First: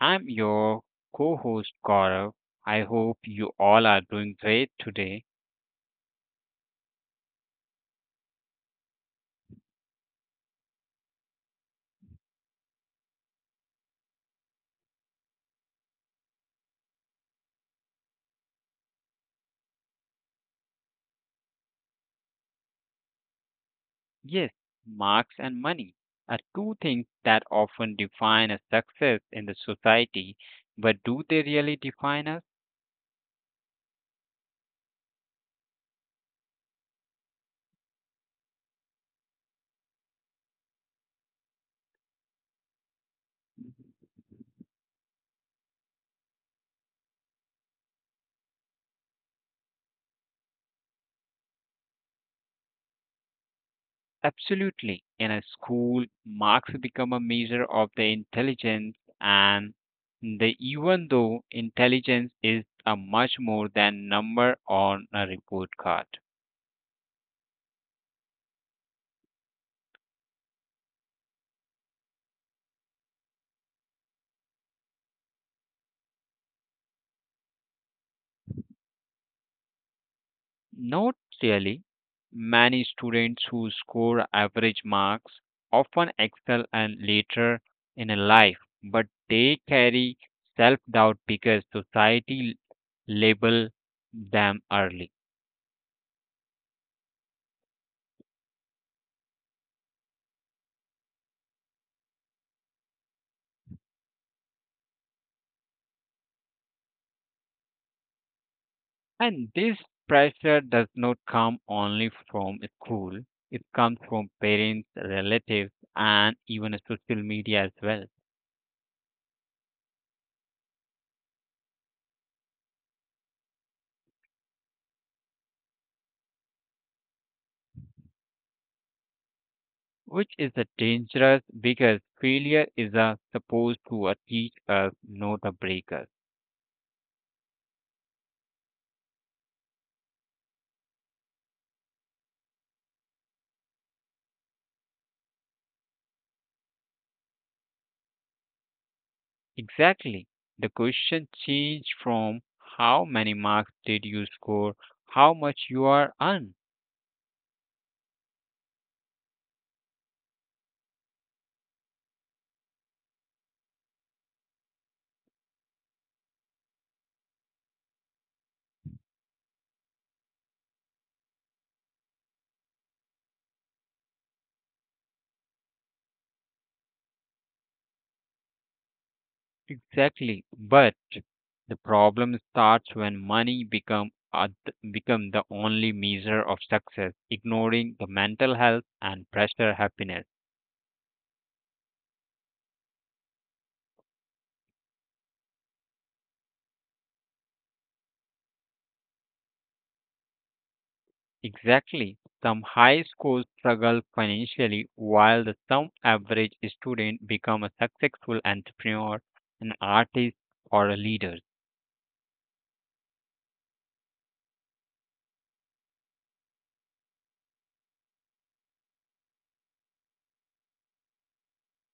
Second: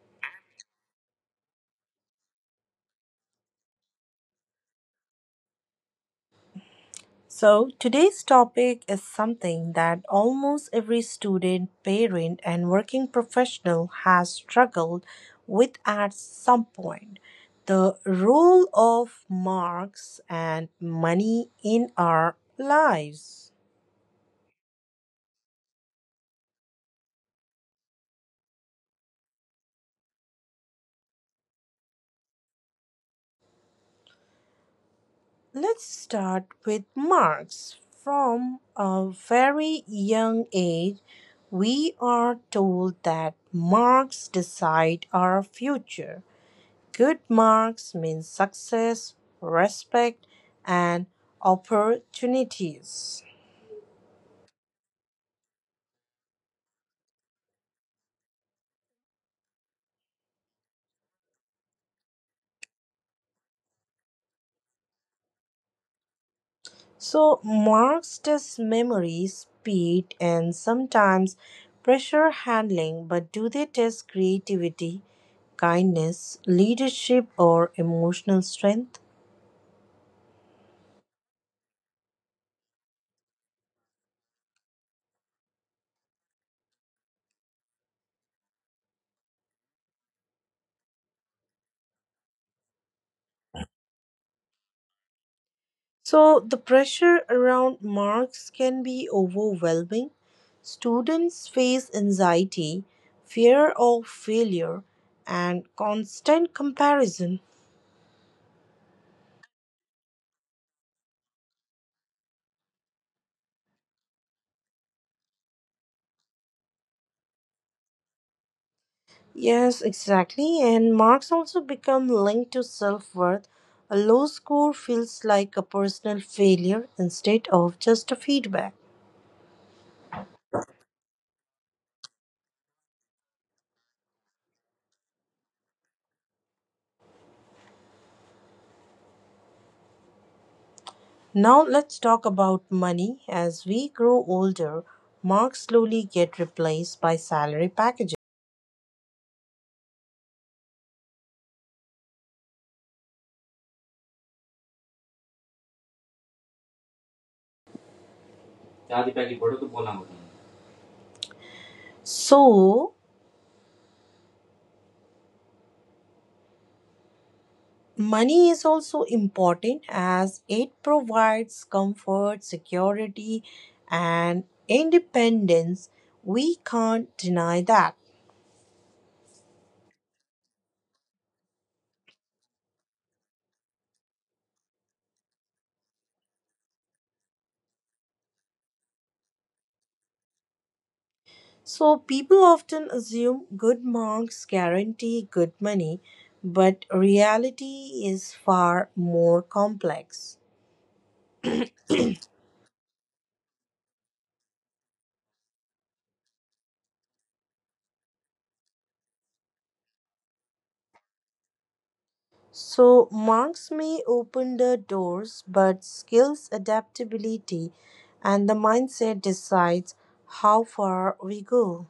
I'm your co host, Gaurav. I hope you all are doing great today. So, today's topic is something that almost every student, parent, and working professional has struggled with at some point, the role of marks and money in our lives. Yes, marks and money are two things that often define a success in the society, but do they really define us? Let's start with marks. From a very young age, we are told that marks decide our future. Good marks mean success, respect, and opportunities. Absolutely. In a school, marks become a measure of the intelligence, and even though intelligence is a much more than number on a report card. So, marks test memory, speed, and sometimes pressure handling, but do they test creativity, kindness, leadership, or emotional strength? Not really. Many students who score average marks often excel and later in a life, but they carry self-doubt because society label them early. So, the pressure around marks can be overwhelming. Students face anxiety, fear of failure, and constant comparison. And this pressure does not come only from school, it comes from parents, relatives, and even social media as well, Yes, exactly. And marks also become linked to self worth. A low score feels like a personal failure instead of just a feedback. which is a dangerous because failure is a supposed to teach us, not a break us. Now, let's talk about money. As we grow older, marks slowly get replaced by salary packages. Exactly. The question changed from how many marks did you score, how much you are earned. So, money is also important as it provides comfort, security, and independence. We can't deny that. Exactly. But the problem starts when money become the only measure of success, ignoring the mental health and pressure happiness. So, people often assume good marks guarantee good money, but reality is far more complex. Exactly. Some high schools struggle financially while the some average student become a successful entrepreneur, an artist or a leader. So marks may open the doors, but skills, adaptability, and the mindset decides how far we go.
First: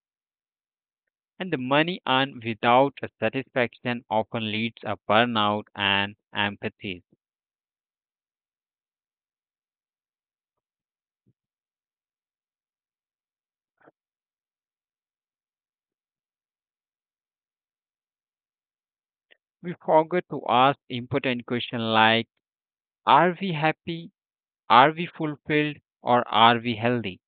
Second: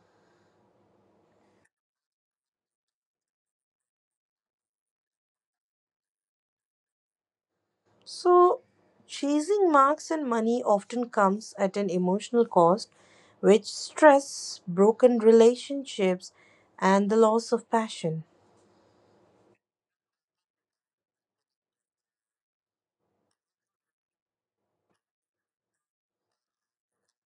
And the money earned without a satisfaction often leads a burnout and empathy. So chasing marks and money often comes at an emotional cost, which stress, broken relationships, and the loss of passion. We forget to ask important questions like: Are we happy? Are we fulfilled? Or are we healthy?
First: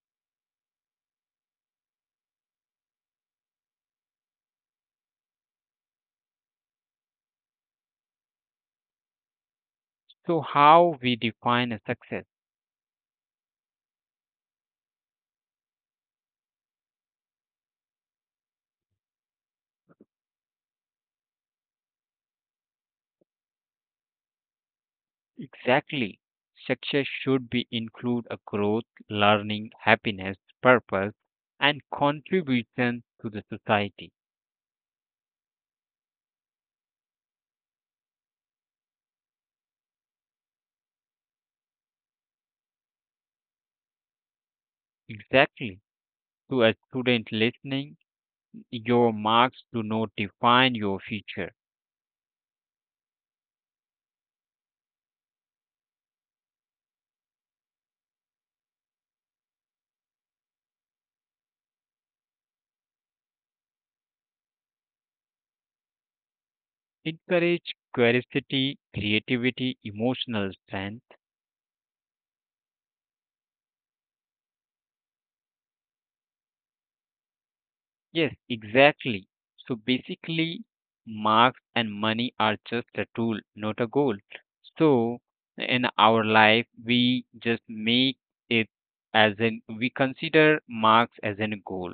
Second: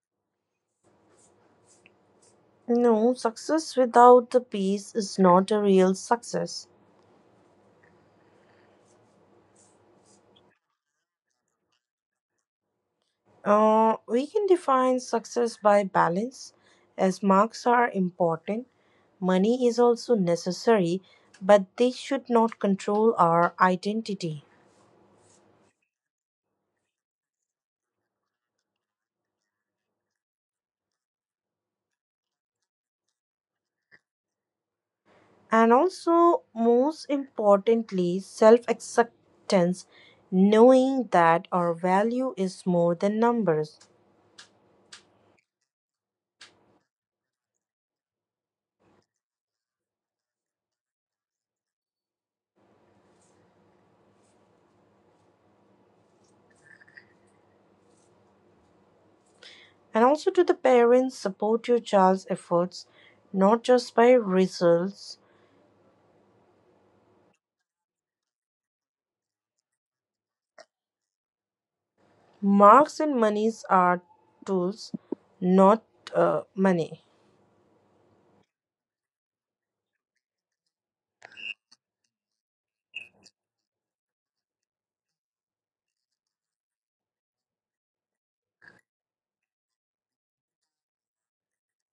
No, success without the peace is not a real success. So, how we define a success? We can define success by balance, as marks are important. Money is also necessary, but they should not control our identity. Exactly. Success should be include a growth, learning, happiness, purpose, and contribution to the society. And also, most importantly, self acceptance, knowing that our value is more than numbers. Exactly. To a student listening, your marks do not define your future. And also, to the parents, support your child's efforts not just by results. Encourage curiosity, creativity, emotional strength. Marks and monies are tools, not money. Yes, exactly. So basically, marks and money are just a tool, not a goal. So in our life, we just make it as in we consider marks as a goal.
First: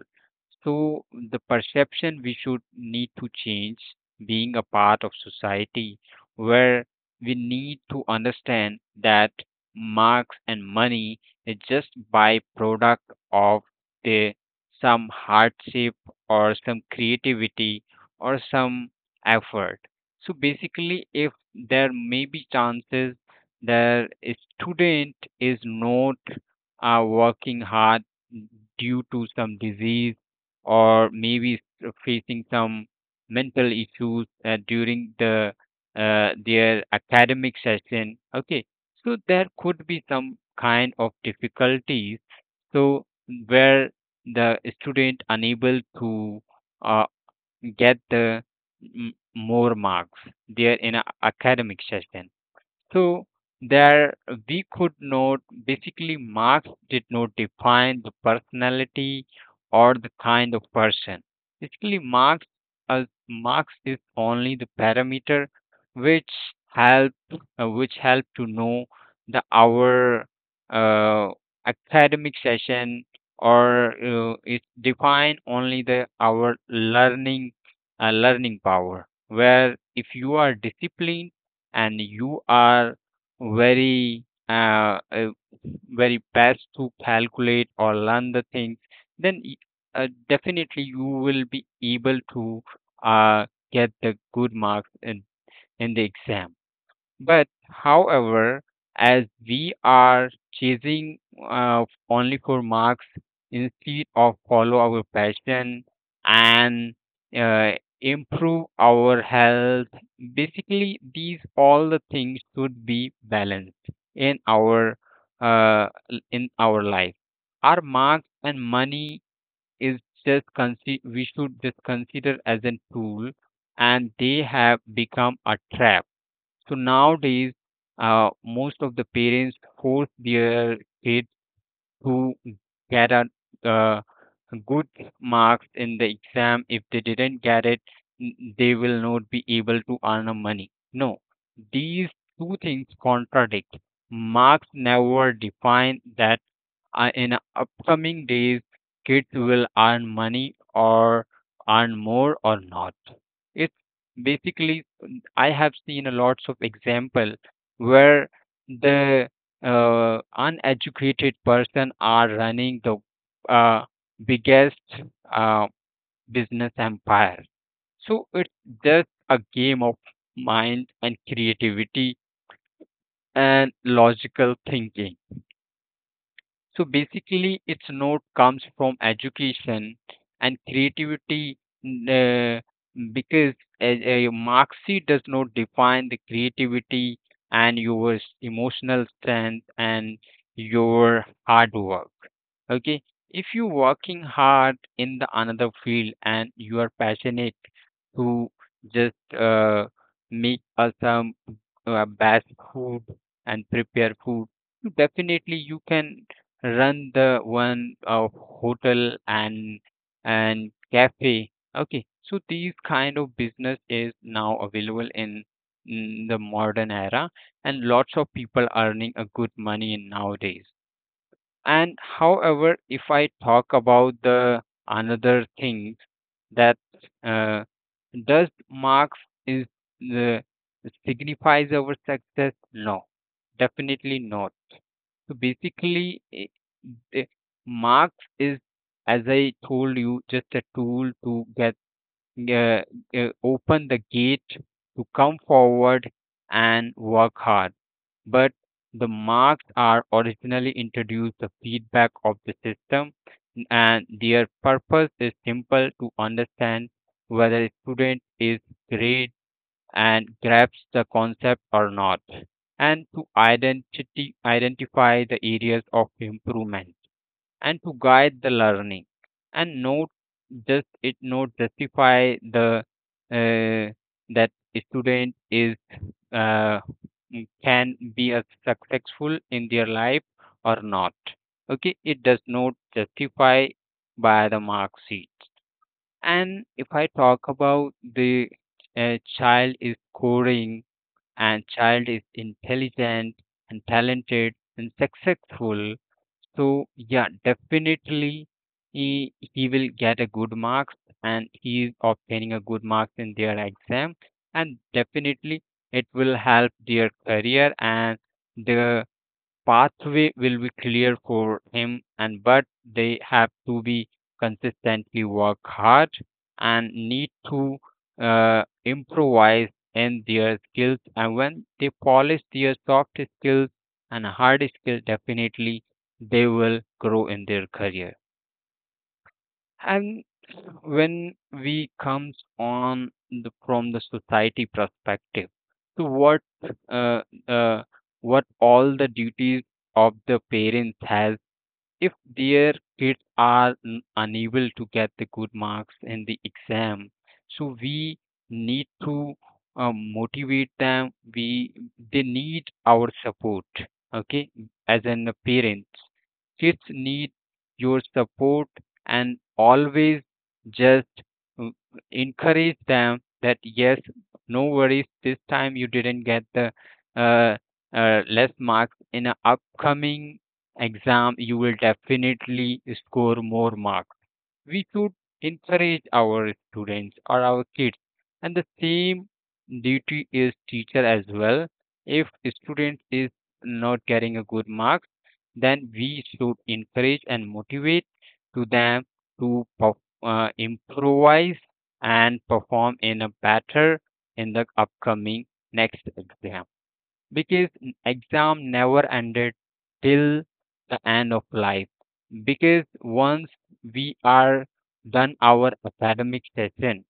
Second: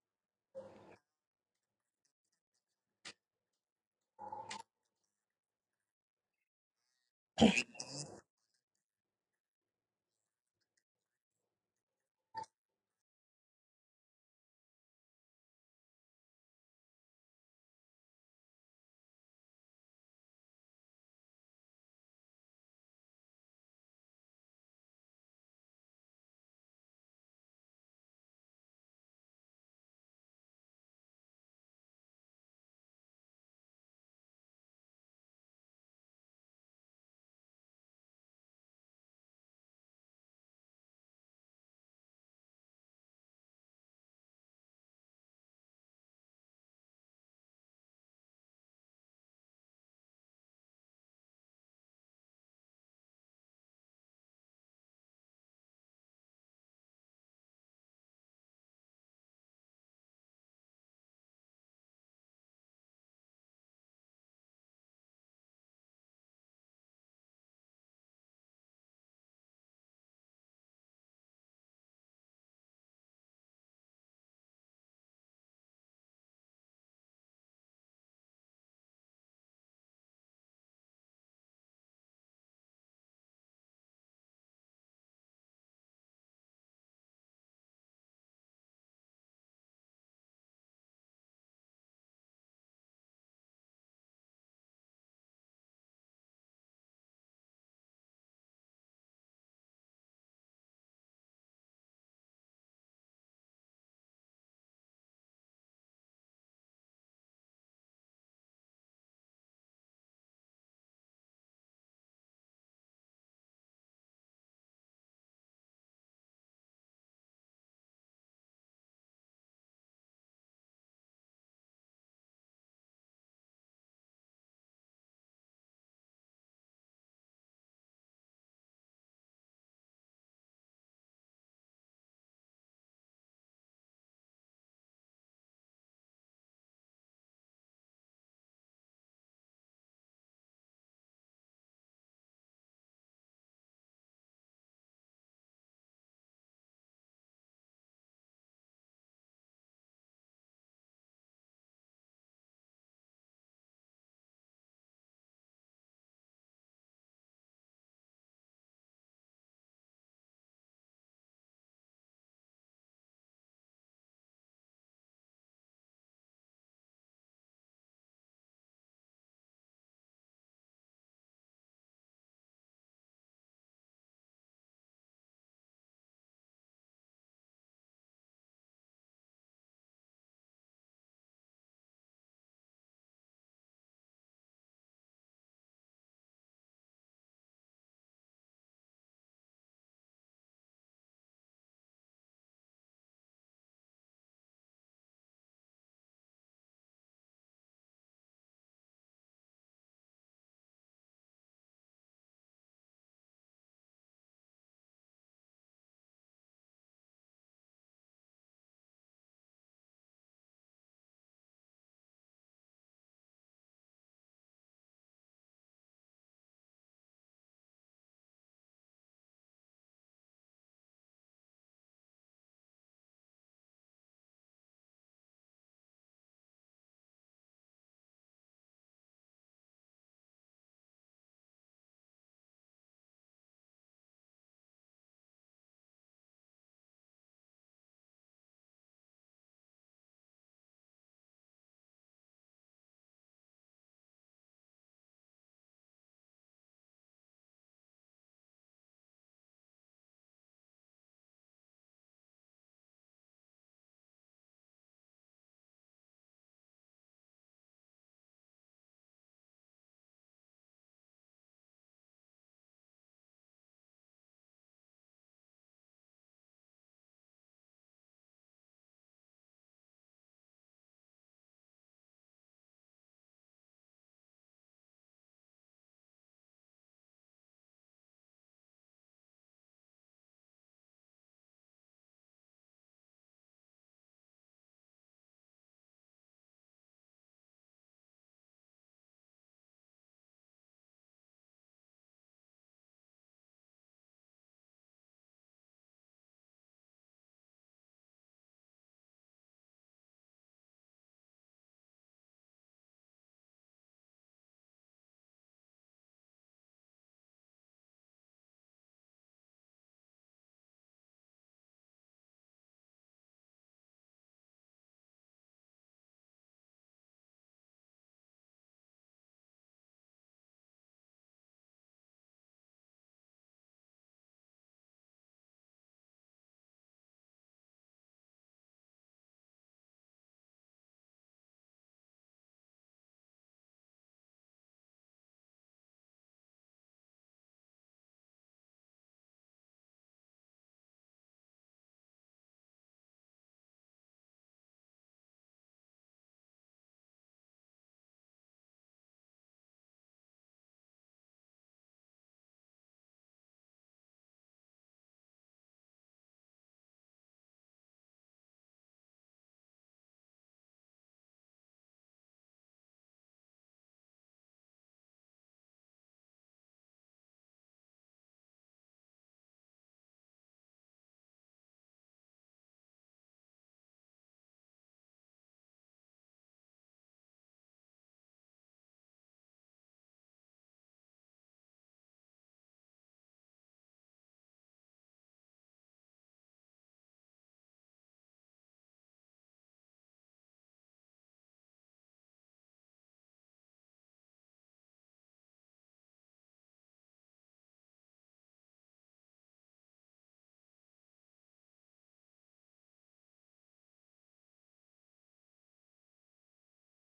So the perception we should need to change being a part of society where we need to understand that marks and money is just byproduct of the some hardship or some creativity or some effort. So basically, if there may be chances that a student is not working hard due to some disease or facing some mental issues during the their academic session, okay, so there could be some kind of difficulties, so where the student unable to uh, get the more marks there in a academic session, so there we could note basically Marx did not define the personality or the kind of person. Basically Marx, Marx is only the parameter which help, which help to know the our uh, academic session, or it define only the our learning, learning power, where if you are disciplined and you are very very best to calculate or learn the things, then definitely you will be able to uh, get the good marks in the exam. But however, as we are chasing only for marks instead of follow our passion and uh, improve our health, basically these all the things should be balanced in our in our life. Our marks and money is just we should just consider as a tool, and they have become a trap. So nowadays, most of the parents force their kid who get a uh, good marks in the exam. If they didn't get it, they will not be able to earn a money. No, these two things contradict. Marks never define that in upcoming days kids will earn money or earn more or not. It's basically, I have seen a lots of example where the uneducated person are running the uh, biggest uh, business empire. So it's just a game of mind and creativity and logical thinking. So basically, its note comes from education and creativity. n- uh, because a Marxi does not define the creativity and your emotional strength and your hard work. Okay, if you working hard in the another field and you are passionate to just make some best food and prepare food, you definitely you can run the one hotel and cafe. Okay, so these kind of business is now available in the modern era, and lots of people earning a good money in nowadays. And however, if I talk about the another thing, that uh, does marks is the signifies our success? No, definitely not. So basically, the marks is, as I told you, just a tool to get uh, uh, open the gate to come forward and work hard. But the marks are originally introduced the feedback of the system, and their purpose is simple to understand whether a student is great and grasps the concept or not, and to identify the areas of improvement and to guide the learning, and not just, it not justify the uh, that student is uh, can be a successful in their life or not. Okay, it does not justify by the mark sheet. And if I talk about the child is scoring and child is intelligent and talented and successful, so yeah, definitely he will get a good marks, and he is obtaining a good marks in their exam, and definitely it will help their career, and the pathway will be clear for him. And but they have to be consistently work hard and need to improvise in their skills, and when they polish their soft skills and hard skills, definitely they will grow in their career. And when we comes on the, from the society perspective, so uh, uh, what all the duties of the parents has if their kids are unable to get the good marks in the exam, so we need to motivate them. We, they need our support. Okay, as in the parents, kids need your support, and always just uh, encourage them that yes, no worries, this time you didn't get the uh, less marks. In a upcoming exam, you will definitely score more marks. We should encourage our students or our kids, and the same duty is teacher as well. If a student is not getting a good marks, then we should encourage and motivate to them to improvise and perform in a better in the upcoming next exam, because exam never ended till the end of life. Because once we are done our academic session,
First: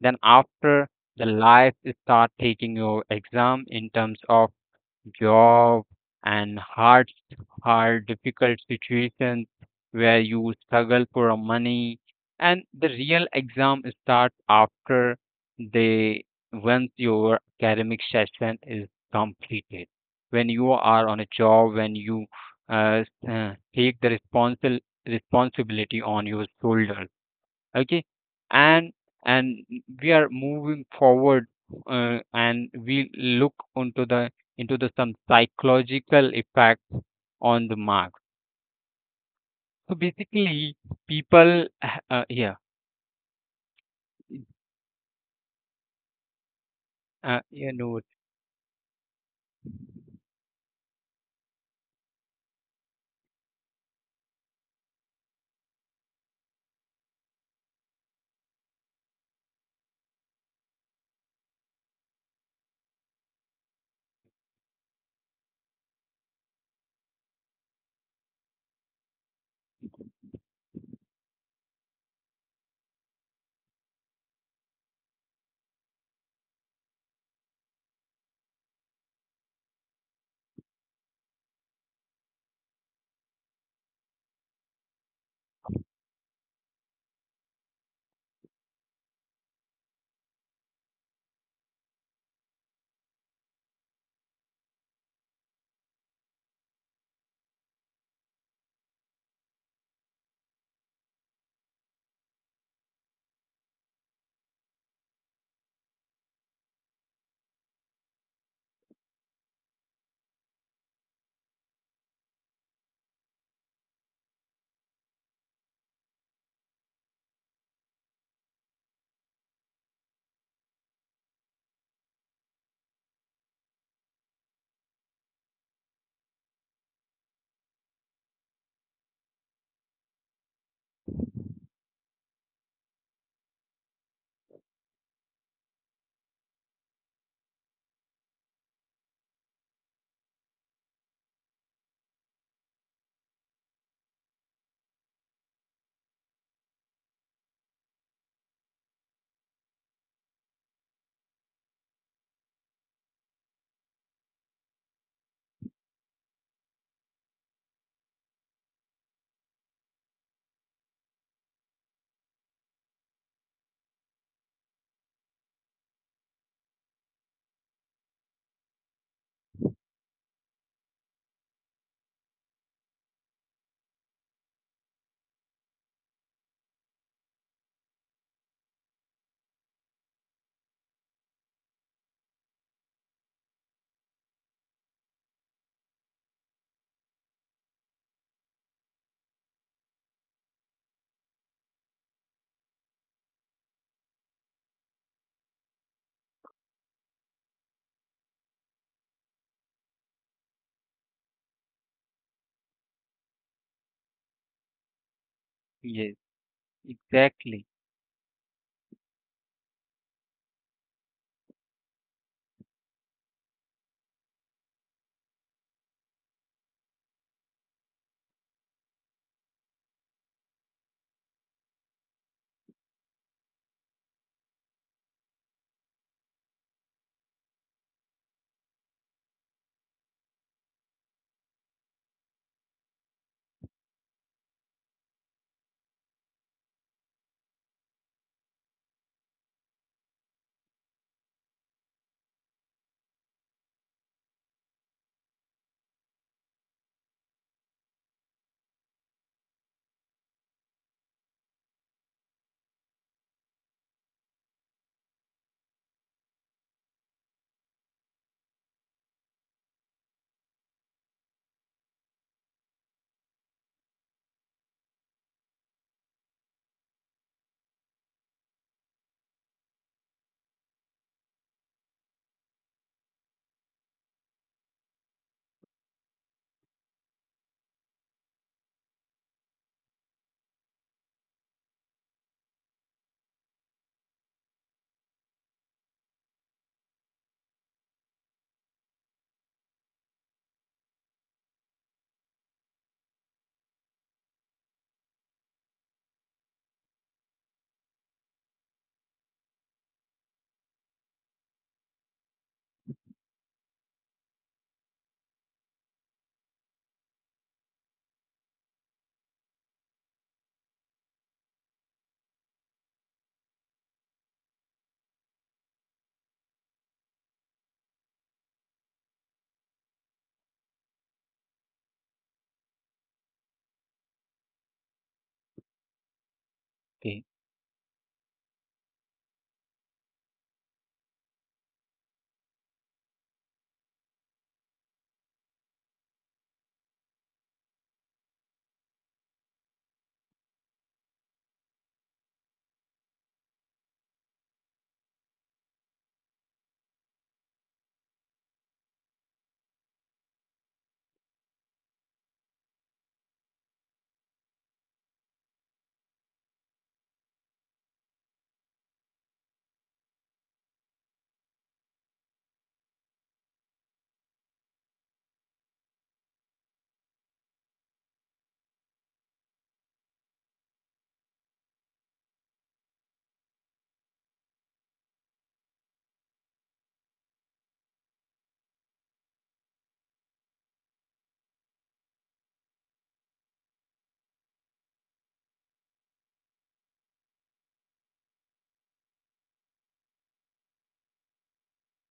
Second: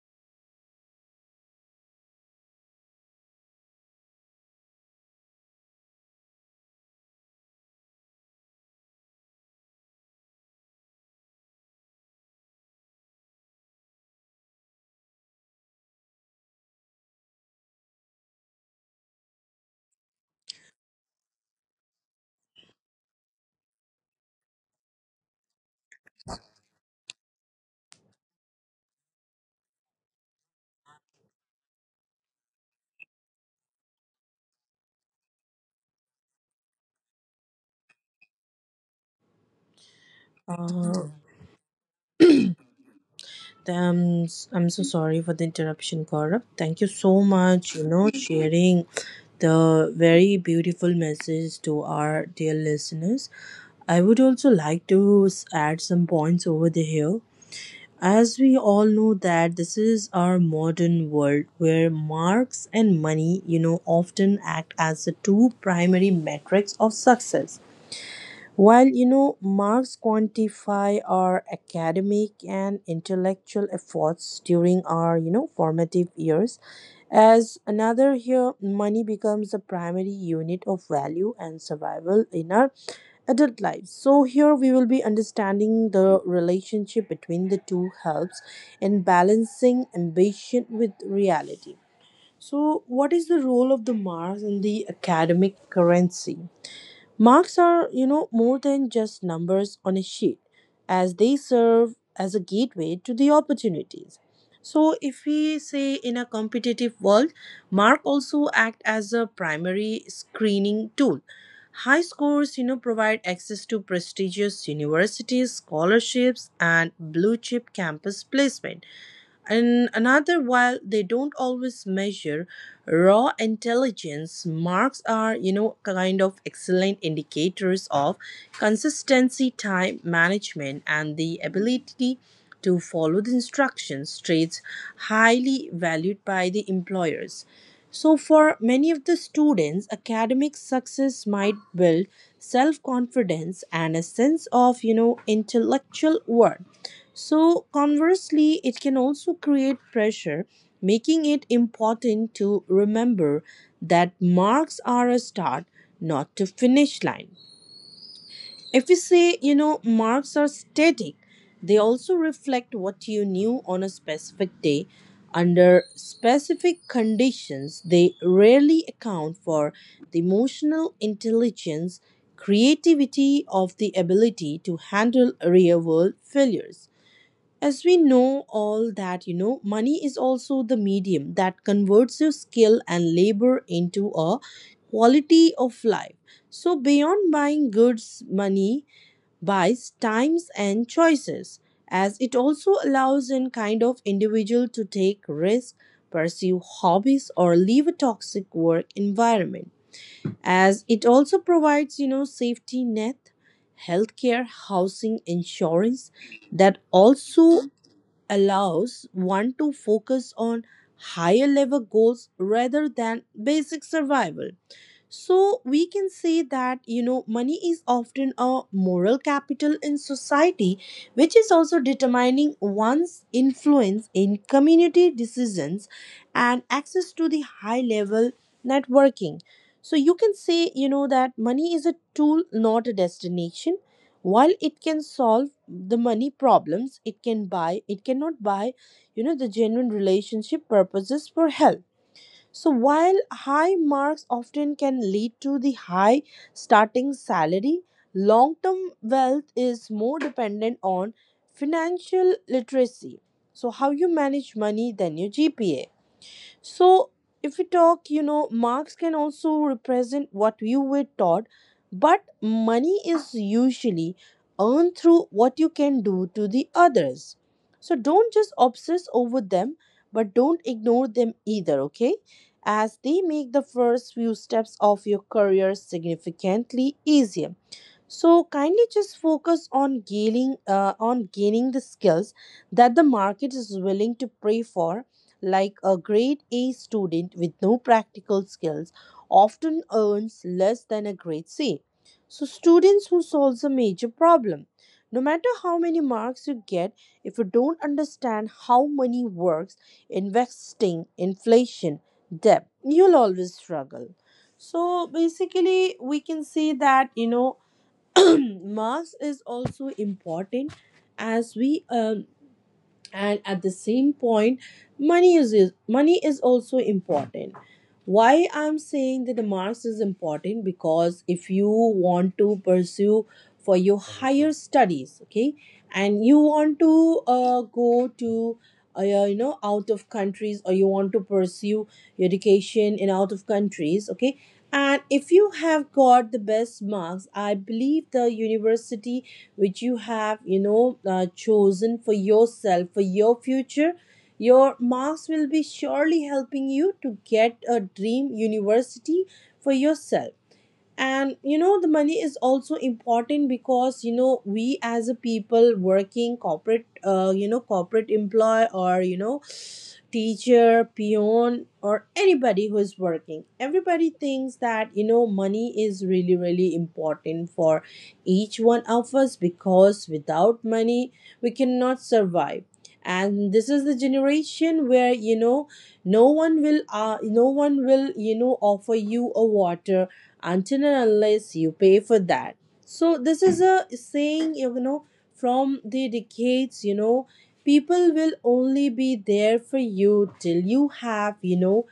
then after, the life start taking your exam in terms of job, and hard, difficult situations where you struggle for a money. And the real exam starts after they, once your academic session is completed. When you are on a job, when you take the responsible responsibility on your shoulders. Okay, and and we are moving forward, and we look onto the, into the some psychological effects on the mark. So basically Uh, people, yeah, I'm, I'm so sorry for the interruption, Gaurav. Thank you so uh, much, you know sharing the very beautiful message to our dear listeners. I would also like to add some points over the hill. As we all know that this is our modern world where marks and money, often act as the two primary metrics of success. While marks quantify our academic and intellectual efforts during our formative years, as another here money becomes a primary unit of value and survival in our adult lives. So here we will be understanding the relationship between the two helps in balancing ambition with reality. So what is the role of the marks in the academic currency? Marks are, more than just numbers on a sheet, as they serve as a gateway to the opportunities. So, if we say in a competitive world, mark also act as a primary screening tool. High scores, provide access to prestigious universities, scholarships, and blue chip campus placement. And another, while they don't always measure raw intelligence, marks are, kind of excellent indicators of consistency, time management, and the ability to follow the instructions, traits highly valued by the employers. So, for many of the students, academic success might build self confidence and a sense of, intellectual worth. So, conversely, it can also create pressure, making it important to remember that marks are a start, not a finish line. If we say, marks are static, they also reflect what you knew on a specific day. Under specific conditions, they rarely account for the emotional intelligence, creativity of the ability to handle real world failures. As we know all that, money is also the medium that converts your skill and labor into a quality of life. So, beyond buying goods, money buys times and choices as it also allows an kind of individual to take risks, pursue hobbies or leave a toxic work environment, as it also provides safety net, healthcare, housing, insurance, yes, that also exactly. allows one to focus on higher level goals rather than basic survival. So we can say that money is often a moral capital in society, which is also determining one's influence in community decisions and access to the high level networking. So you can say that money is a tool, not a destination. While it can solve the money problems, it can buy, it cannot buy, the genuine relationship purposes for health. So, while high marks often can lead to the high starting salary, long term wealth is more dependent on financial literacy. So, how you manage money than your GPA. So, if we talk, marks can also represent what you were taught, but money is usually earned through what you can do to the others. So, don't just obsess over them, but don't ignore them either, okay? As they make the first few steps of your career significantly easier. So kindly just focus on gaining the skills that the market is willing to pay for, like a grade A student with no practical skills often earns less than a grade C. So students who solves a major problem. No matter how many marks you get, if you don't understand how money works, investing, inflation, debt, you'll always struggle. So basically we can see that mass is also important as we and at the same point money is also important. Why I'm saying that the marks is important? Because if you want to pursue for your higher studies, okay, and you want Okay. to go to you know, out of countries, or you want to pursue your education in out of countries, okay, and if you have got the best marks, I believe the university which you have, you know, chosen for yourself, for your future, your marks will be surely helping you to get a dream university for yourself. And you know, the money is also important because you know, we as a people working corporate, you know, corporate employee, or you know, teacher, peon, or anybody who is working, everybody thinks that you know, money is really really important for each one of us, because without money we cannot survive. And this is the generation where you know, no one will, you know, offer you a water until and unless you pay for that. So, this is a saying, you know, from the decades, you know, people will only be there for you till you have, you know,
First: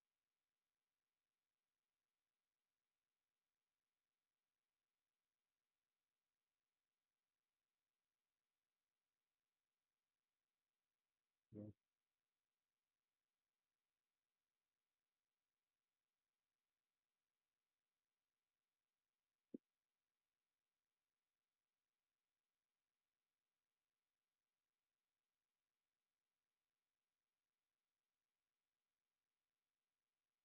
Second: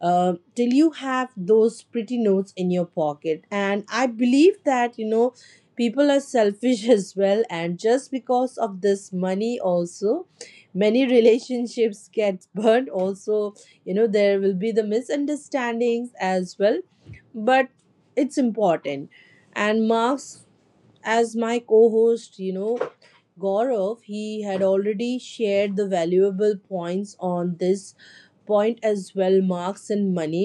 till you have those pretty notes in your pocket. And I believe that, you know, people are selfish as well. And just because of this money, also, many relationships get burned. Also, you know, there will be the misunderstandings as well. But it's important. And marks, as my co-host, you know, Gaurav, he had already shared the valuable points on this point as well, marks and money.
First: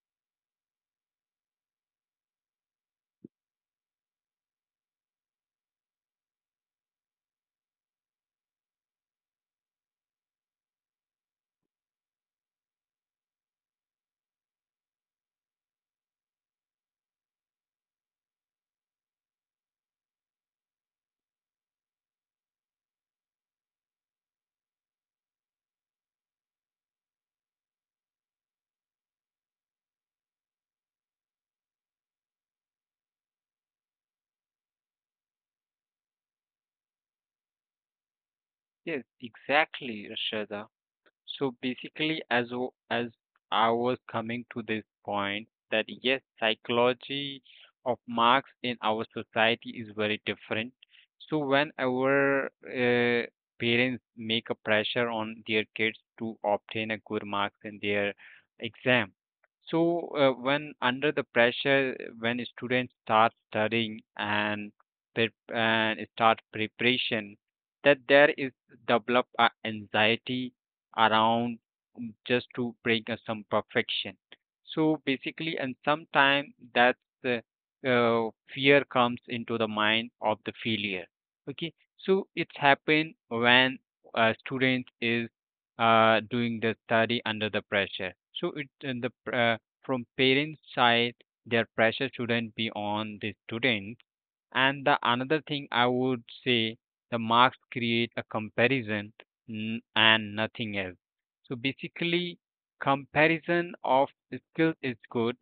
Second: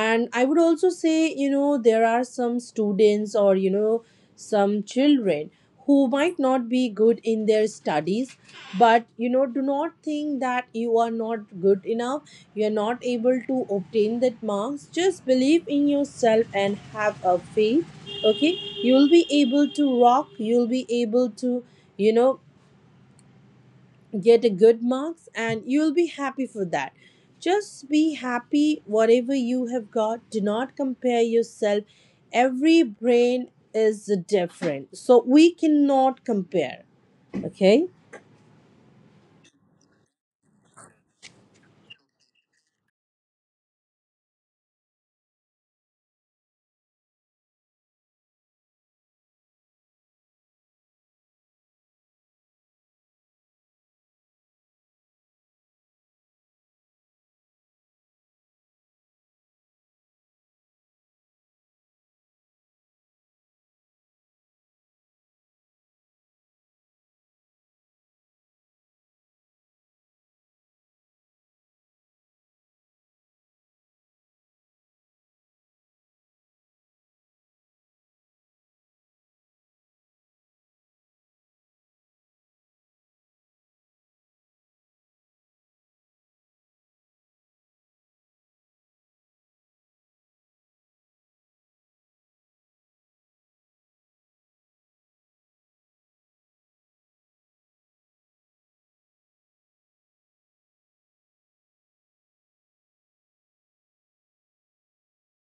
And I would also say, you know, there are some students, or you know, some children who might not be good in their studies, but you know, do not think that you are not good enough, you are not able to obtain that marks. Just believe in yourself and have a faith, okay? You'll be able to rock, you'll be able to, you know, get a good marks and you'll be happy for that. Just be happy whatever you have got, do not compare yourself. Every brain is different, so we cannot compare. Okay. Yes, exactly, Rashada. So basically, as I was coming to this point, that yes, psychology of marks in our society is very different. So whenever parents make a pressure on their kids to obtain a good marks in their exam, so when under the pressure, when students start studying and prep and start preparation, that there is develop a anxiety around, just to bring us some perfection. So basically, and sometimes that's uh, uh, fear comes into the mind of the failure. Okay, so it's happened when a student is doing the study under the pressure. So it, and from parents' side, their pressure shouldn't be on the student. And the another thing I would say, the marks create a comparison and nothing else. So basically, comparison of skills is good,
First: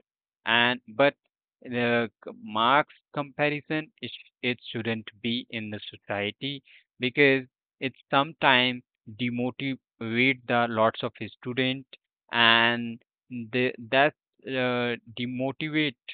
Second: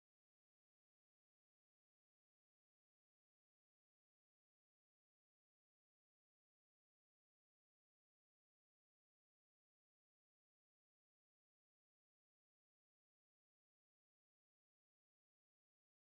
and but the marks comparison, it shouldn't be in the society, because it sometimes demotivate the lots of student, and the that demotivate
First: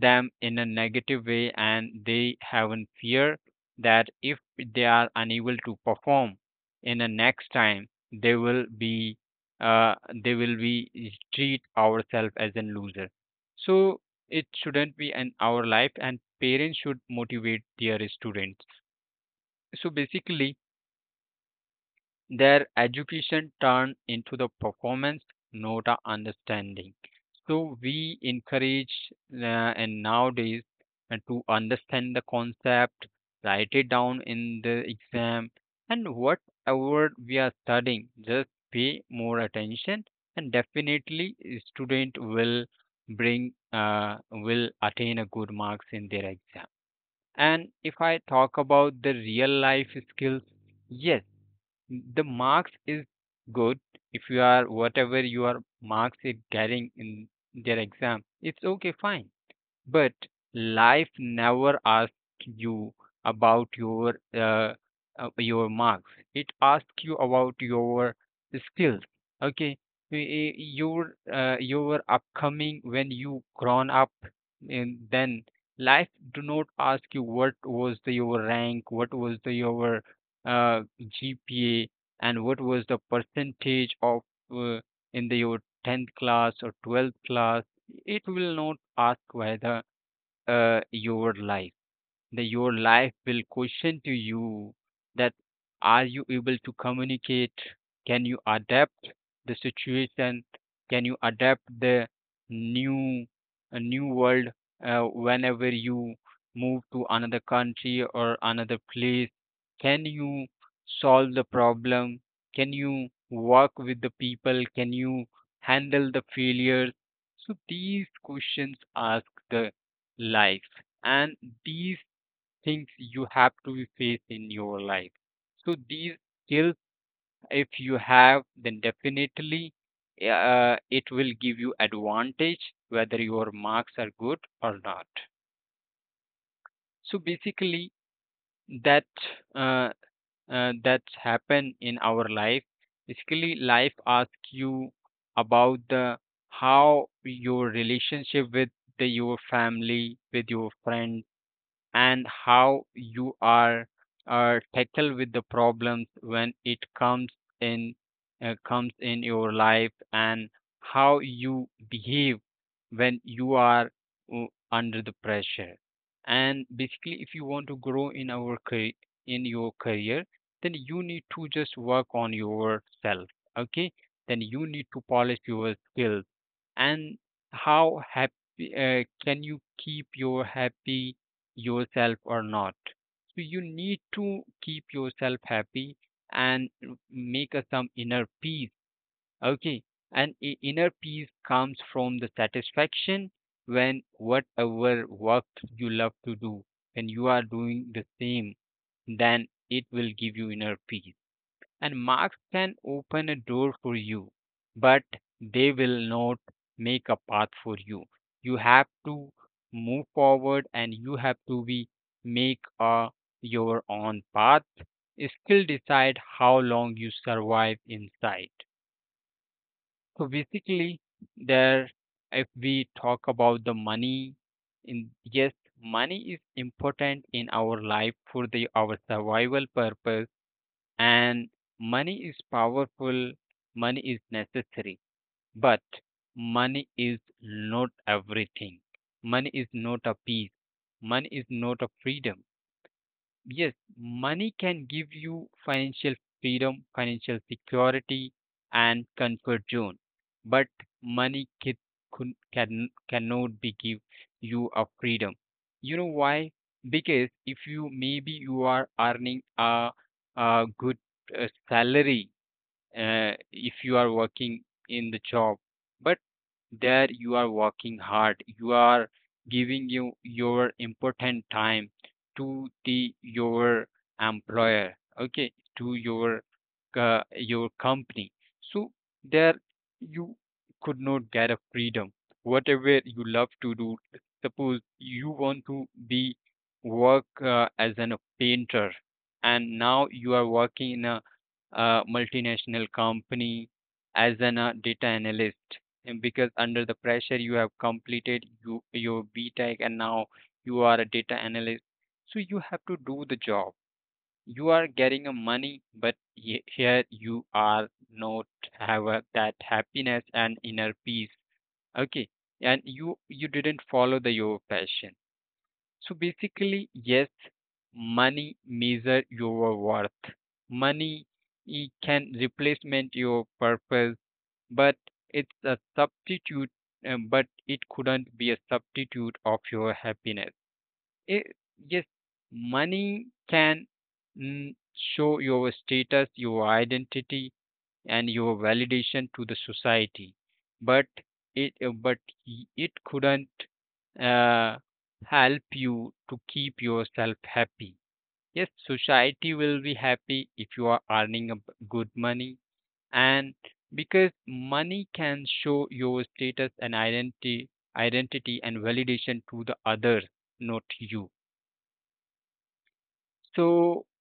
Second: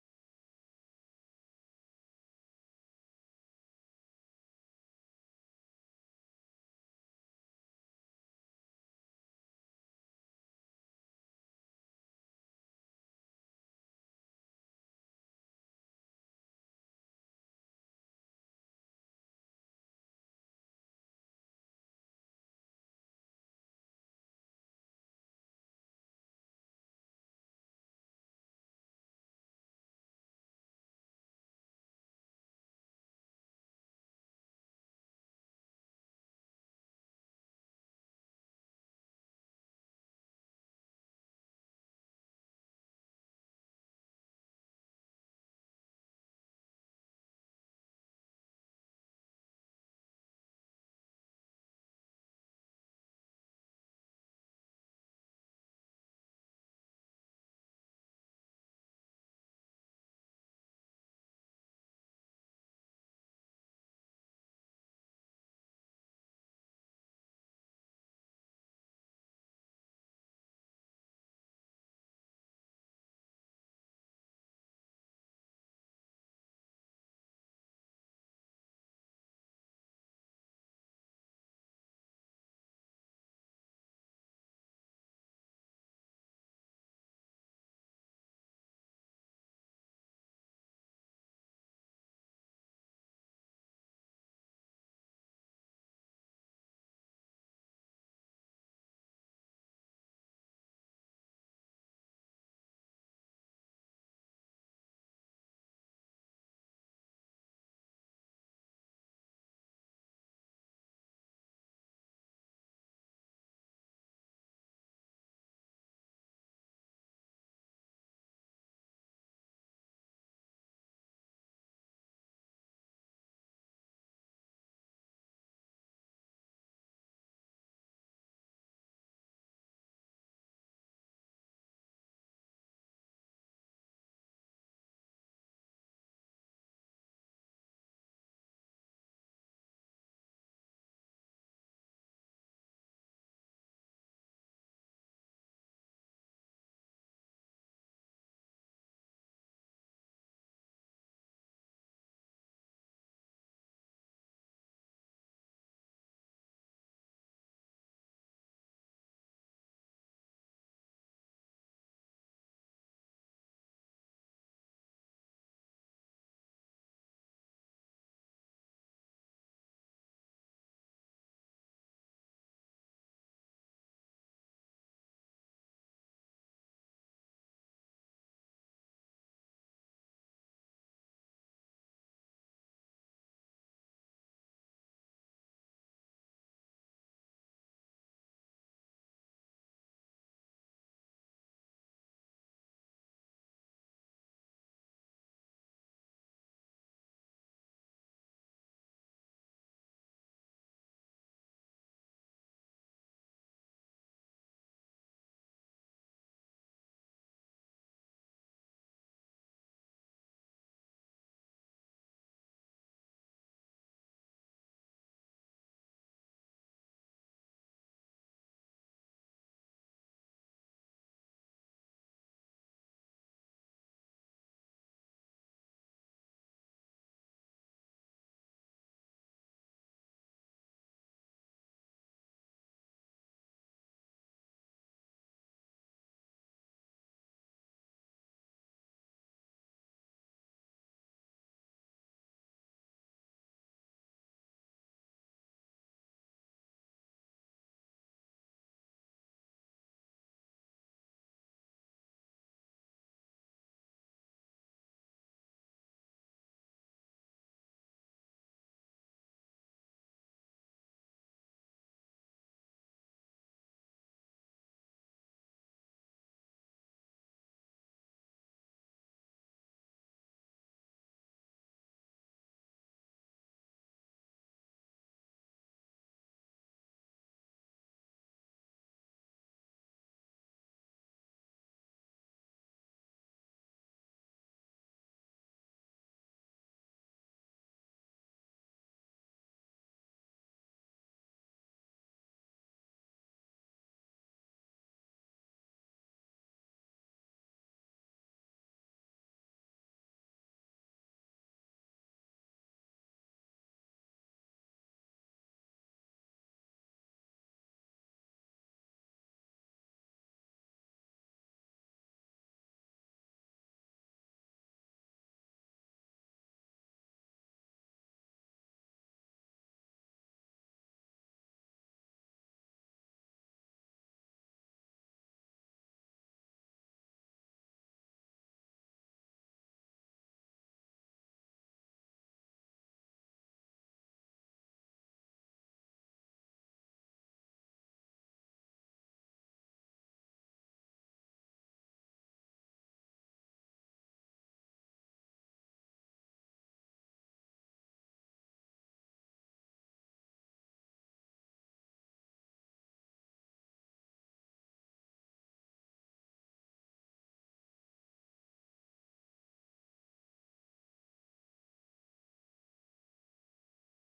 them in a negative way, and they have a fear that if they are unable to perform in the next time, they will be, uh, they will be treat ourselves as a loser. So it shouldn't be in our life, and parents should motivate their students. So basically, their education turned into the performance, not a understanding. So we encourage, uh, and nowadays to understand the concept, write it down in the exam, and whatever we are studying, just pay more attention, and definitely student will bring will attain a good marks in their exam. And if I talk about the real life skills, yes, the marks is good. If you are, whatever your marks is getting in their exam, it's okay, fine. But life never asks you about your marks. It asks you about your skills. Okay, your upcoming when you grown up, and then life do not ask you what was the your rank, what was the your uh, GPA, and what was the percentage of uh, in the your tenth class or twelfth class. It will not ask whether your life the your life will question to you that are you able to communicate, can you adapt the situation, can you adapt the new a new world, uh, whenever you move to another country or another place, can you solve the problem, can you work with the people, can you handle the failures? So these questions ask the life, and these things you have to face in your life. So these skills, if you have, then definitely it will give you advantage whether your marks are good or not. So basically, that uh, that happen in our life. Basically, life asks you about the how your relationship with the, your family, with your friends, and how you are tackle with the problems when it in comes in your life, and how you behave when you are uh, under the pressure. And basically, if you want to grow in our career, in your career, then you need to just work on yourself, okay, then you need to polish your skills, and how happy can you keep your happy yourself or not. So you need to keep yourself happy and make a, some inner peace. Okay, and inner peace comes from the satisfaction when whatever work you love to do, when you are doing the same, then it will give you inner peace. And marks can open a door for you, but they will not make a path for you. You have to move forward, and you have to be make a, your own path. Skill decide how long you survive inside. So basically, there if we talk about the money, in yes, money is important in our life for the our survival purpose, and money is powerful, money is necessary, but money is not everything. Money is not a peace, money is not a freedom, yes, money can give you financial freedom, financial security, and comfort zone, but money can cannot be give you a freedom. You know why? Because if you maybe you are earning a good salary, if you are working in the job, but there you are working hard, you are giving you your important time to the your employer, okay, to your company, so there you could not get a freedom whatever you love to do. Suppose you want to be work as a painter, and now you are working in a, multinational company as an a data analyst, and because under the pressure you have completed you, your BTech, and now you are a data analyst. So you have to do the job. You are getting a money, but here you are not have a, that happiness and inner peace. Okay, and you didn't follow the your passion. So basically, yes, money measure your worth. Money it can replacement your purpose, but it's a substitute, but it couldn't be a substitute of your happiness. It, yes, money can mm, show your status, your identity, and your validation to the society, but it but it couldn't uh, help you to keep yourself happy. Yes, society will be happy if you are earning a good money, and because money can show your status and identity, identity and validation to the others, not you. So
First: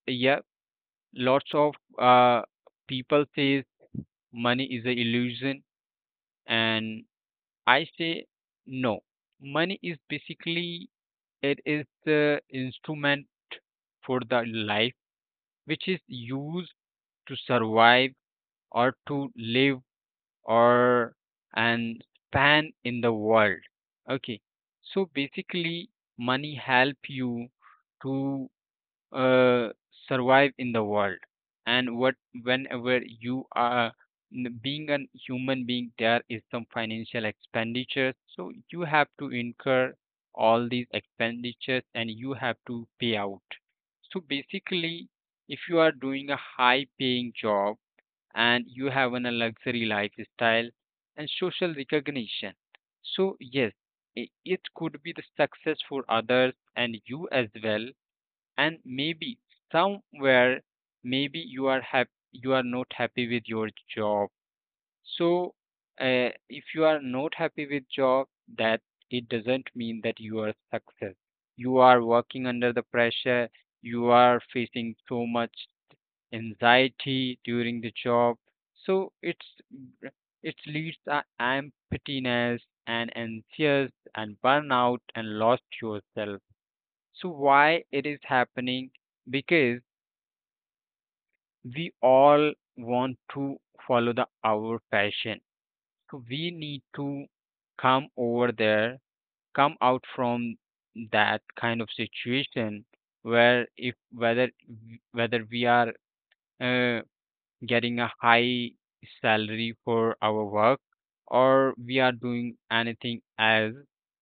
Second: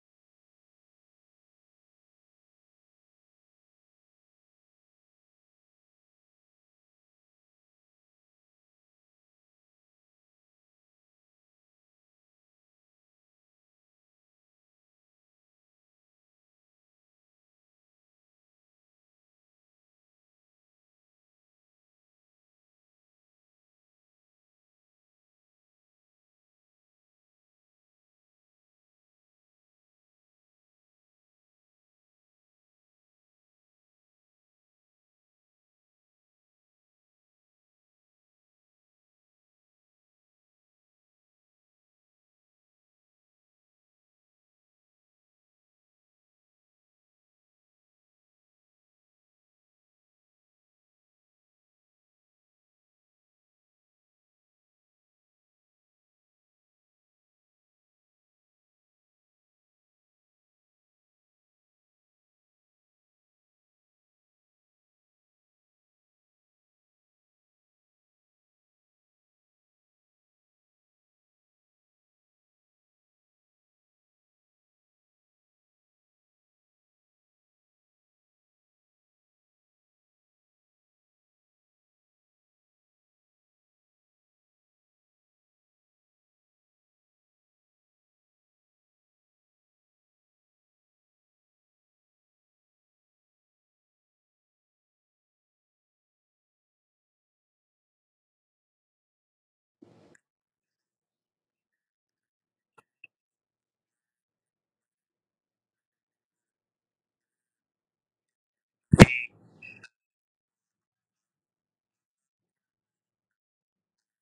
yeah, lots of uh, people says money is a illusion, and I say no, money is basically it is the instrument for the life which is used to survive or to live or and span in the world. Okay, so basically, money help you to uh, survive in the world. And what, whenever you are being a human being, there is some financial expenditures, so you have to incur all these expenditures and you have to pay out. So basically, if you are doing a high paying job, and you have an, a luxury lifestyle and social recognition. So, yes, it could be the success for others and you as well. And maybe somewhere, maybe you are happy, you are not happy with your job. So, if you are not happy with job, that it doesn't mean that you are success. You are working under the pressure. You are facing so much anxiety during the job. So it leads to emptiness and anxious and burnout and lost yourself. So why it is happening? Because we all want to follow the our passion. So we need to come over there, come out from that kind of situation where if whether we are uh, getting a high salary for our work, or we are doing anything else,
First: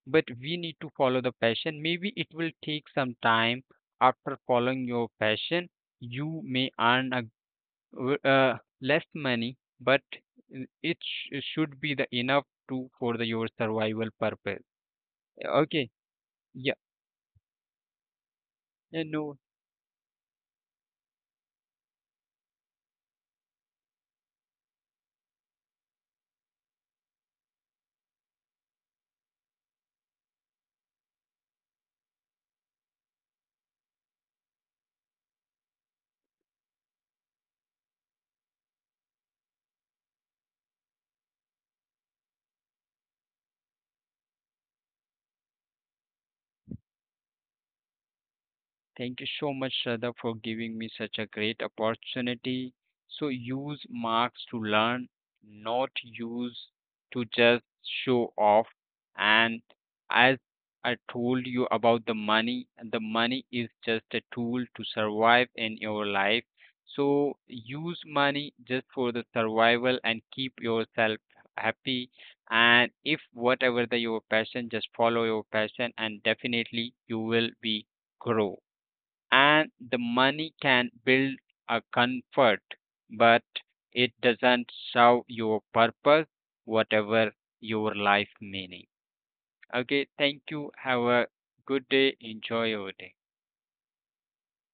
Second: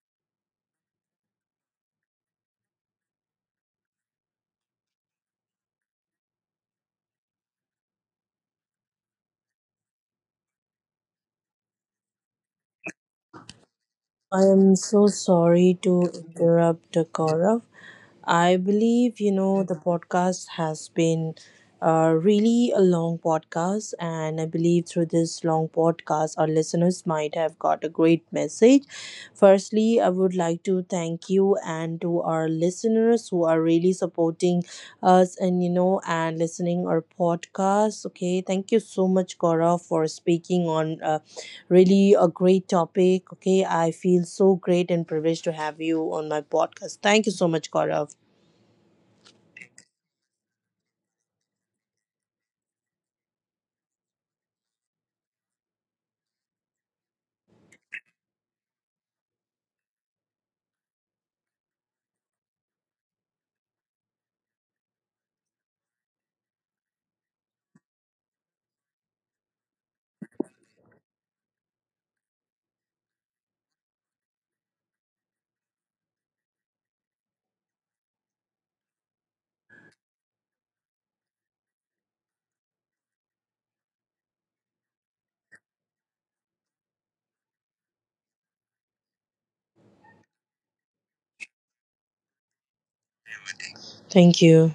but we need to follow the passion. Maybe it will take some time. After following your passion, you may earn a w- uh, less money, but it should be the enough to for the your survival I purpose. am so sorry Okay, to yeah, interrupt, Gaurav. I yeah, believe, you no. know, the podcast has been really a long podcast, and I believe through this long podcast, our listeners might have got a great message. Firstly, I would like to thank you and to our listeners who are really supporting us and you know, and listening our podcast. Okay, thank you so much, Gaurav, for speaking on really a great topic. Okay, I feel so great and privileged to have you on my podcast. Thank you so much, Gaurav. Thank you so much, Shraddha, for giving me such a great opportunity. So use marks to learn, not use to just show off. And as I told you about the money is just a tool to survive in your life. So use money just for the survival and keep yourself happy. And if whatever the your passion, just follow your passion, and definitely you will be grow. And the money can build a comfort, but it doesn't serve your purpose, whatever your life meaning. Okay, thank you. Have a good day. Enjoy your day. Thank you.